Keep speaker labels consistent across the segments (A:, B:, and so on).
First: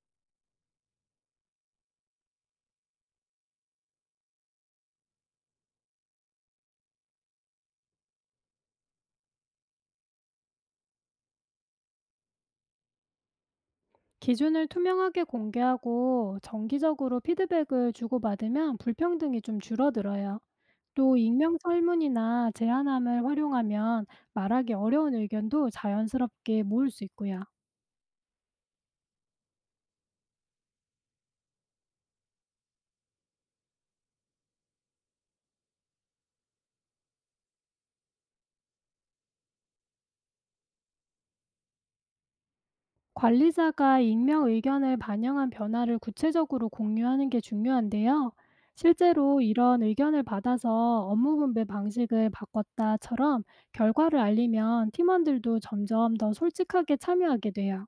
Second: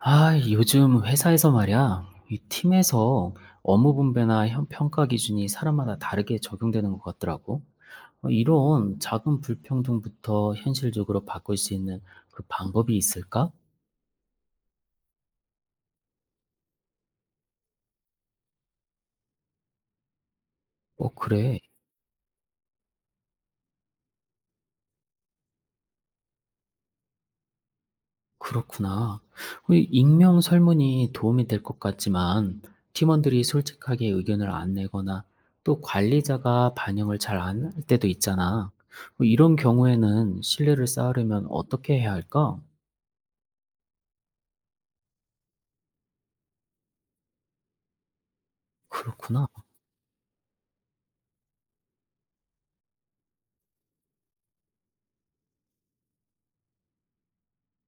A: 아, 요즘 회사에서 말이야, 이 팀에서 업무 분배나 평가 기준이 사람마다 다르게 적용되는 것 같더라고. 어, 이런 작은 불평등부터 현실적으로 바꿀 수 있는 그 방법이 있을까?
B: 기준을 투명하게 공개하고 정기적으로 피드백을 주고받으면 불평등이 좀 줄어들어요.
A: 어,
B: 또 익명
A: 그래.
B: 설문이나 제안함을 활용하면 말하기 어려운 의견도 자연스럽게 모을 수 있고요.
A: 그렇구나. 어, 이 익명 설문이 도움이 될 것 같지만, 팀원들이 솔직하게 의견을 안 내거나 또 관리자가 반영을 잘 안 할 때도 있잖아. 어, 이런 경우에는 신뢰를 쌓으려면 어떻게 해야 할까?
B: 관리자가 익명 의견을 반영한 변화를 구체적으로 공유하는 게 중요한데요. 실제로
A: 그렇구나.
B: 이런 의견을 받아서 업무 분배 방식을 바꿨다처럼 결과를 알리면 팀원들도 점점 더 솔직하게 참여하게 돼요.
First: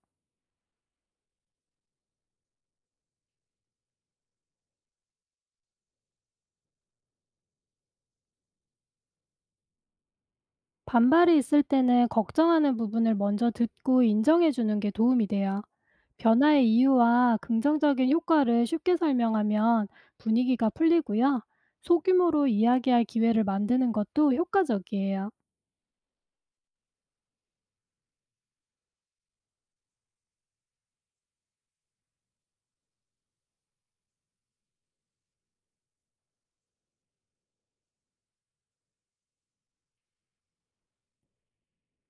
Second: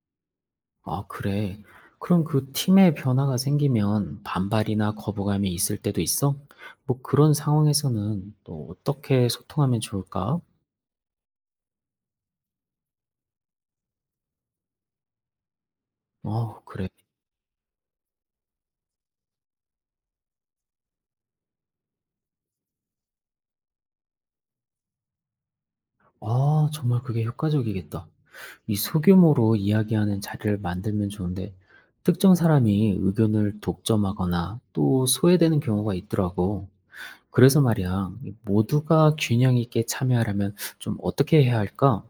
A: 아 그래. 그럼 그 팀의 변화가 생기면 반발이나 거부감이 있을 때도 있어? 뭐 그런 상황에서는 또 어떻게 소통하면 좋을까?
B: 반발이 있을 때는 걱정하는 부분을 먼저 듣고 인정해 주는 게 도움이 돼요.
A: 어
B: 변화의
A: 그래.
B: 이유와 긍정적인 효과를 쉽게 설명하면 분위기가 풀리고요. 소규모로 이야기할 기회를 만드는 것도 효과적이에요.
A: 아 정말 그게 효과적이겠다. 이 소규모로 이야기하는 자리를 만들면 좋은데 특정 사람이 의견을 독점하거나 또 소외되는 경우가 있더라고. 그래서 말이야, 이 모두가 균형 있게 참여하려면 좀 어떻게 해야 할까?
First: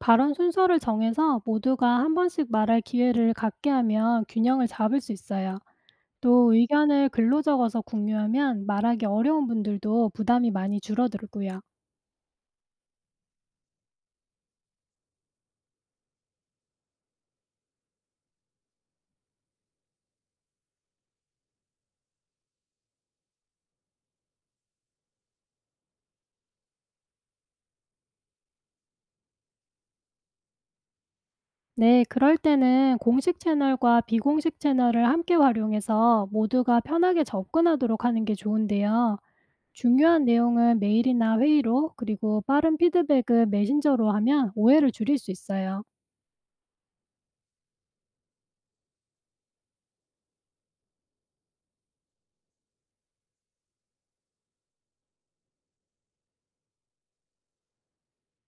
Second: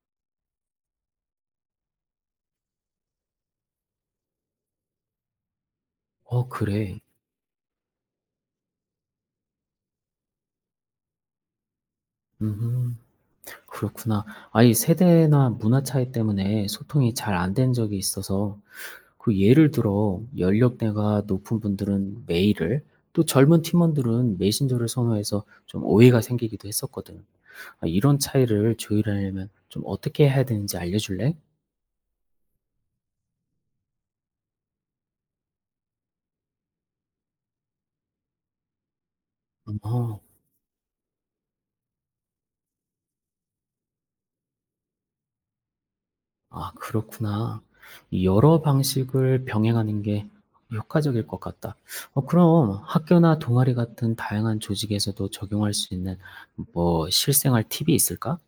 B: 발언 순서를 정해서 모두가 한 번씩 말할 기회를 갖게 하면 균형을 잡을 수 있어요.
A: 어,
B: 또
A: 그래.
B: 의견을 글로 적어서 공유하면 말하기 어려운 분들도 부담이 많이 줄어들고요.
A: 음. 그렇구나. 아니 세대나 문화 차이 때문에 소통이 잘 안된 적이 있어서 그 예를 들어 연령대가 높은 분들은 메일을 또 젊은 팀원들은 메신저를 선호해서 좀 오해가 생기기도 했었거든. 아 이런 차이를 조율하려면 좀 어떻게 해야 되는지 알려줄래?
B: 네, 그럴 때는 공식 채널과 비공식 채널을 함께 활용해서 모두가 편하게 접근하도록 하는 게 좋은데요.
A: 어.
B: 중요한 내용은 메일이나 회의로, 그리고 빠른 피드백은 메신저로 하면 오해를 줄일 수 있어요.
A: 아 그렇구나. 여러 방식을 병행하는 게 효과적일 것 같다. 어 그럼 학교나 동아리 같은 다양한 조직에서도 적용할 수 있는 뭐 실생활 팁이 있을까?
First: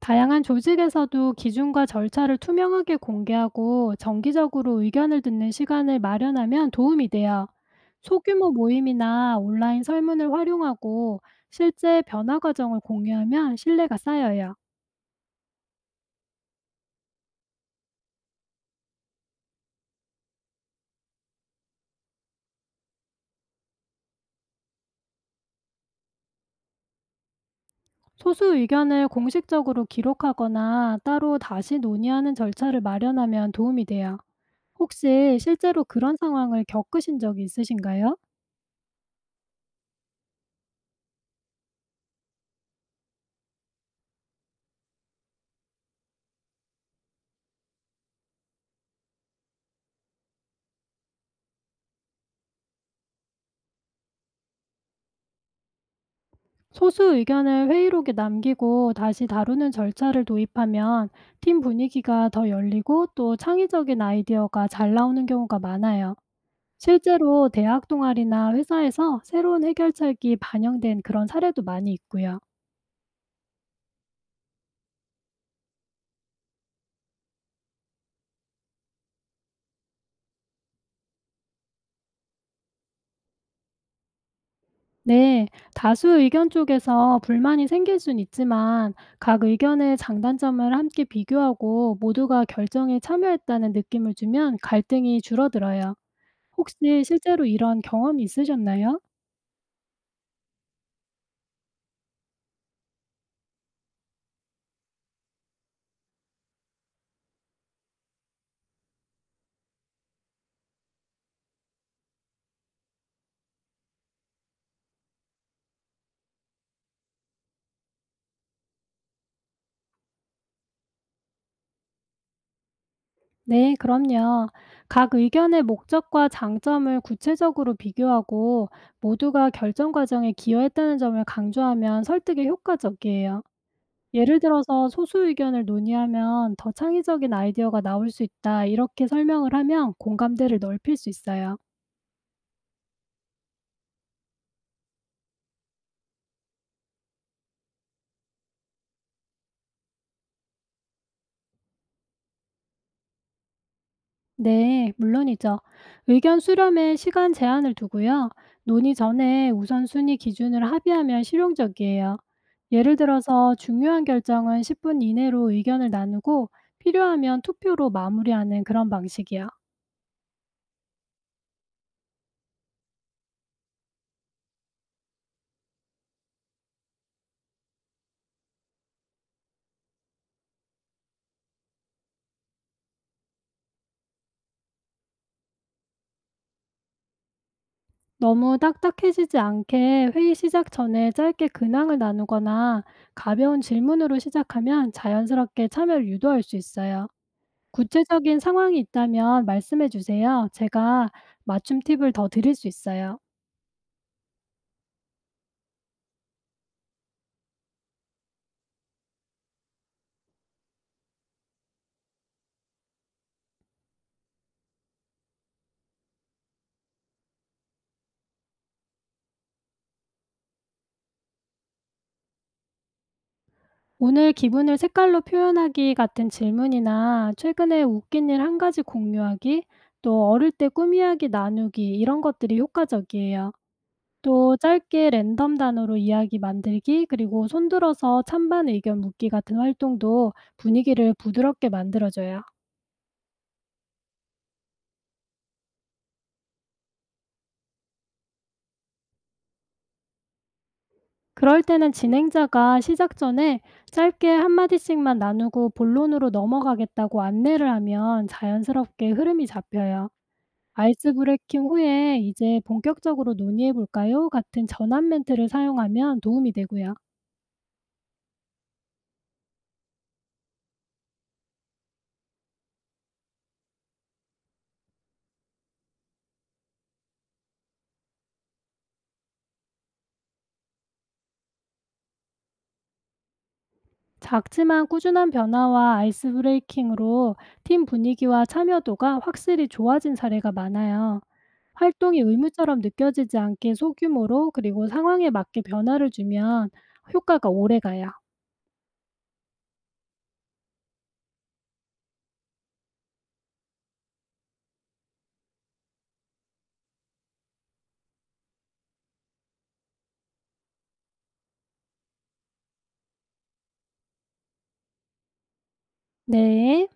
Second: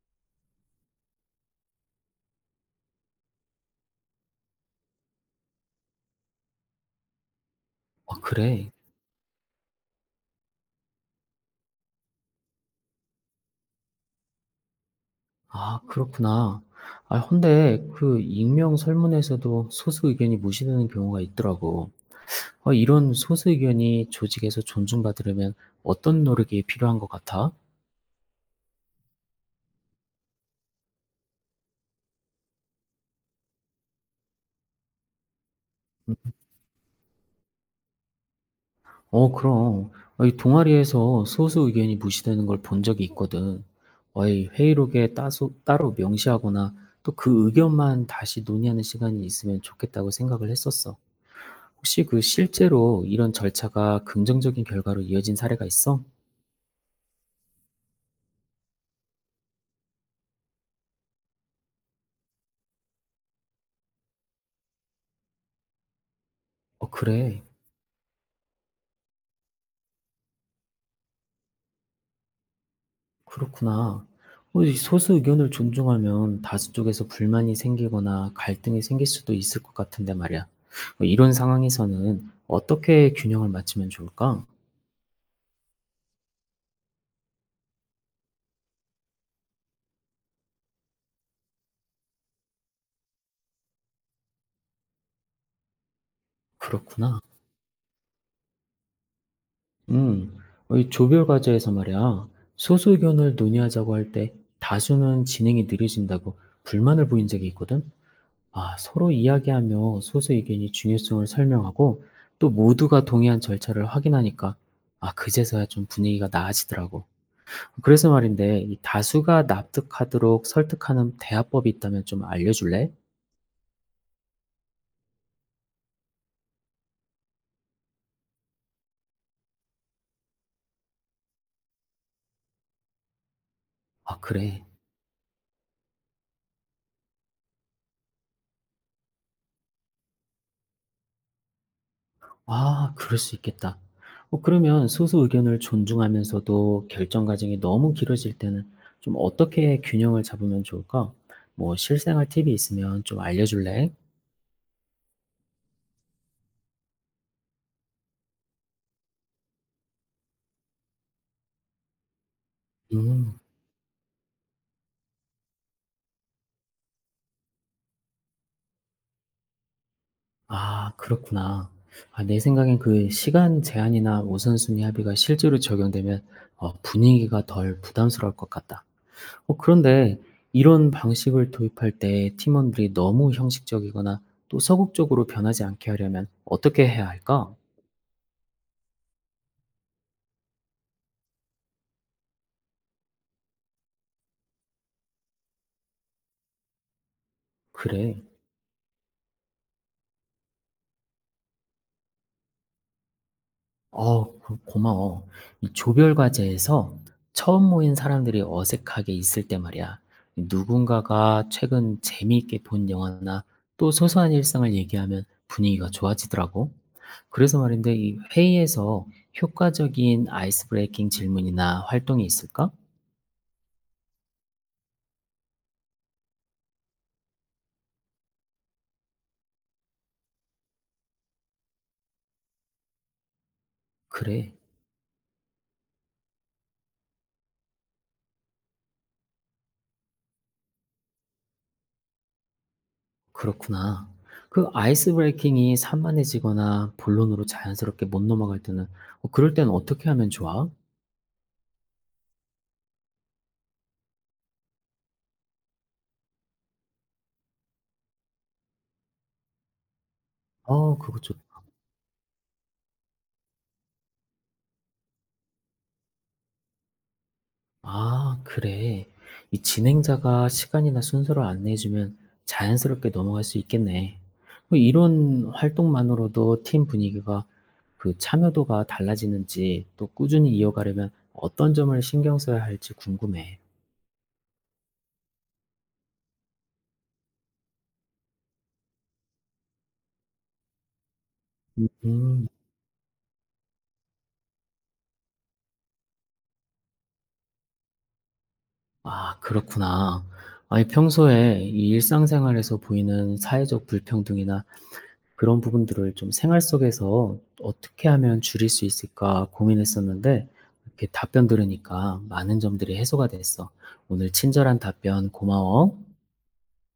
B: 다양한 조직에서도 기준과 절차를 투명하게 공개하고 정기적으로 의견을 듣는 시간을 마련하면 도움이 돼요.
A: 아
B: 소규모
A: 그래.
B: 모임이나 온라인 설문을 활용하고 실제 변화 과정을 공유하면 신뢰가 쌓여요.
A: 아 그렇구나. 아 근데 그 익명 설문에서도 소수 의견이 무시되는 경우가 있더라고. 어 이런 소수 의견이 조직에서 존중받으려면 어떤 노력이 필요한 것 같아?
B: 소수 의견을 공식적으로 기록하거나 따로 다시 논의하는 절차를 마련하면 도움이 돼요. 혹시 실제로 그런 상황을 겪으신 적이 있으신가요?
A: 어 그럼. 아 이 동아리에서 소수 의견이 무시되는 걸 본 적이 있거든. 아이 회의록에 따소 따로 명시하거나 또 그 의견만 다시 논의하는 시간이 있으면 좋겠다고 생각을 했었어. 혹시 그 실제로 이런 절차가 긍정적인 결과로 이어진 사례가 있어?
B: 소수 의견을 회의록에 남기고 다시 다루는 절차를 도입하면 팀 분위기가 더 열리고 또 창의적인 아이디어가 잘 나오는 경우가 많아요.
A: 어 그래.
B: 실제로 대학 동아리나 회사에서 새로운 해결책이 반영된 그런 사례도 많이 있고요.
A: 그렇구나. 어 이 소수 의견을 존중하면 다수 쪽에서 불만이 생기거나 갈등이 생길 수도 있을 것 같은데 말이야. 어 이런 상황에서는 어떻게 균형을 맞추면 좋을까?
B: 네, 다수 의견 쪽에서 불만이 생길 순 있지만 각 의견의 장단점을 함께 비교하고 모두가 결정에 참여했다는 느낌을 주면 갈등이 줄어들어요. 혹시
A: 그렇구나.
B: 실제로 이런 경험이 있으셨나요?
A: 음, 어, 이 조별 과제에서 말이야, 소수 의견을 논의하자고 할 때 다수는 진행이 느려진다고 불만을 보인 적이 있거든. 아, 서로 이야기하며 소수 의견이 중요성을 설명하고 또 모두가 동의한 절차를 확인하니까 아, 그제서야 좀 분위기가 나아지더라고. 그래서 말인데, 이 다수가 납득하도록 설득하는 대화법이 있다면 좀 알려줄래?
B: 네, 그럼요. 각 의견의 목적과 장점을 구체적으로 비교하고 모두가 결정 과정에 기여했다는 점을 강조하면 설득에 효과적이에요.
A: 아,
B: 예를
A: 그래.
B: 들어서 "소수 의견을 논의하면 더 창의적인 아이디어가 나올 수 있다." 이렇게 설명을 하면 공감대를 넓힐 수 있어요.
A: 아 그럴 수 있겠다. 어 그러면 소수 의견을 존중하면서도 결정 과정이 너무 길어질 때는 좀 어떻게 균형을 잡으면 좋을까? 뭐 실생활 팁이 있으면 좀 알려줄래?
B: 네, 물론이죠. 의견 수렴에 시간 제한을 두고요. 논의 전에 우선순위 기준을 합의하면 실용적이에요. 예를
A: 음.
B: 들어서 중요한 결정은 10분 이내로 의견을 나누고 필요하면 투표로 마무리하는 그런 방식이요.
A: 아 그렇구나. 아 내 생각엔 그 시간 제한이나 우선순위 합의가 실제로 적용되면 어 분위기가 덜 부담스러울 것 같다. 어 그런데 이런 방식을 도입할 때 팀원들이 너무 형식적이거나 또 서극적으로 변하지 않게 하려면 어떻게 해야 할까?
B: 너무 딱딱해지지 않게 회의 시작 전에 짧게 근황을 나누거나 가벼운 질문으로 시작하면 자연스럽게 참여를 유도할 수 있어요.
A: 그래.
B: 구체적인 상황이 있다면 말씀해 주세요. 제가 맞춤 팁을 더 드릴 수 있어요.
A: 어 고 고마워. 이 조별 과제에서 처음 모인 사람들이 어색하게 있을 때 말이야. 누군가가 최근 재미있게 본 영화나 또 소소한 일상을 얘기하면 분위기가 좋아지더라고. 그래서 말인데 이 회의에서 효과적인 아이스 브레이킹 질문이나 활동이 있을까?
B: 오늘 기분을 색깔로 표현하기 같은 질문이나 최근에 웃긴 일 한 가지 공유하기, 또 어릴 때 꿈 이야기 나누기 이런 것들이 효과적이에요.
A: 그래.
B: 또 짧게 랜덤 단어로 이야기 만들기 그리고 손들어서 찬반 의견 묻기 같은 활동도 분위기를 부드럽게 만들어줘요.
A: 그렇구나. 그 아이스 브레이킹이 산만해지거나 본론으로 자연스럽게 못 넘어갈 때는 어 그럴 때는 어떻게 하면 좋아?
B: 그럴 때는 진행자가 시작 전에 짧게 한마디씩만 나누고 본론으로 넘어가겠다고 안내를 하면 자연스럽게 흐름이 잡혀요.
A: 어
B: 아이스
A: 그거 좋다.
B: 브레이킹 후에 이제 본격적으로 논의해 볼까요? 같은 전환 멘트를 사용하면 도움이 되고요.
A: 아, 그래. 이 진행자가 시간이나 순서를 안내해 주면 자연스럽게 넘어갈 수 있겠네. 뭐 이런 활동만으로도 팀 분위기가 그 참여도가 달라지는지 또 꾸준히 이어가려면 어떤 점을 신경 써야 할지 궁금해.
B: 작지만 꾸준한 변화와 아이스 브레이킹으로 팀 분위기와 참여도가 확실히 좋아진 사례가 많아요. 활동이
A: 음,
B: 의무처럼 느껴지지 않게 소규모로 그리고 상황에 맞게 변화를 주면 효과가 오래 가요.
A: 아, 그렇구나. 아니, 평소에 이 일상생활에서 보이는 사회적 불평등이나 그런 부분들을 좀 생활 속에서 어떻게 하면 줄일 수 있을까 고민했었는데 이렇게 답변 들으니까 많은 점들이 해소가 됐어. 오늘 친절한 답변 고마워.
B: 네.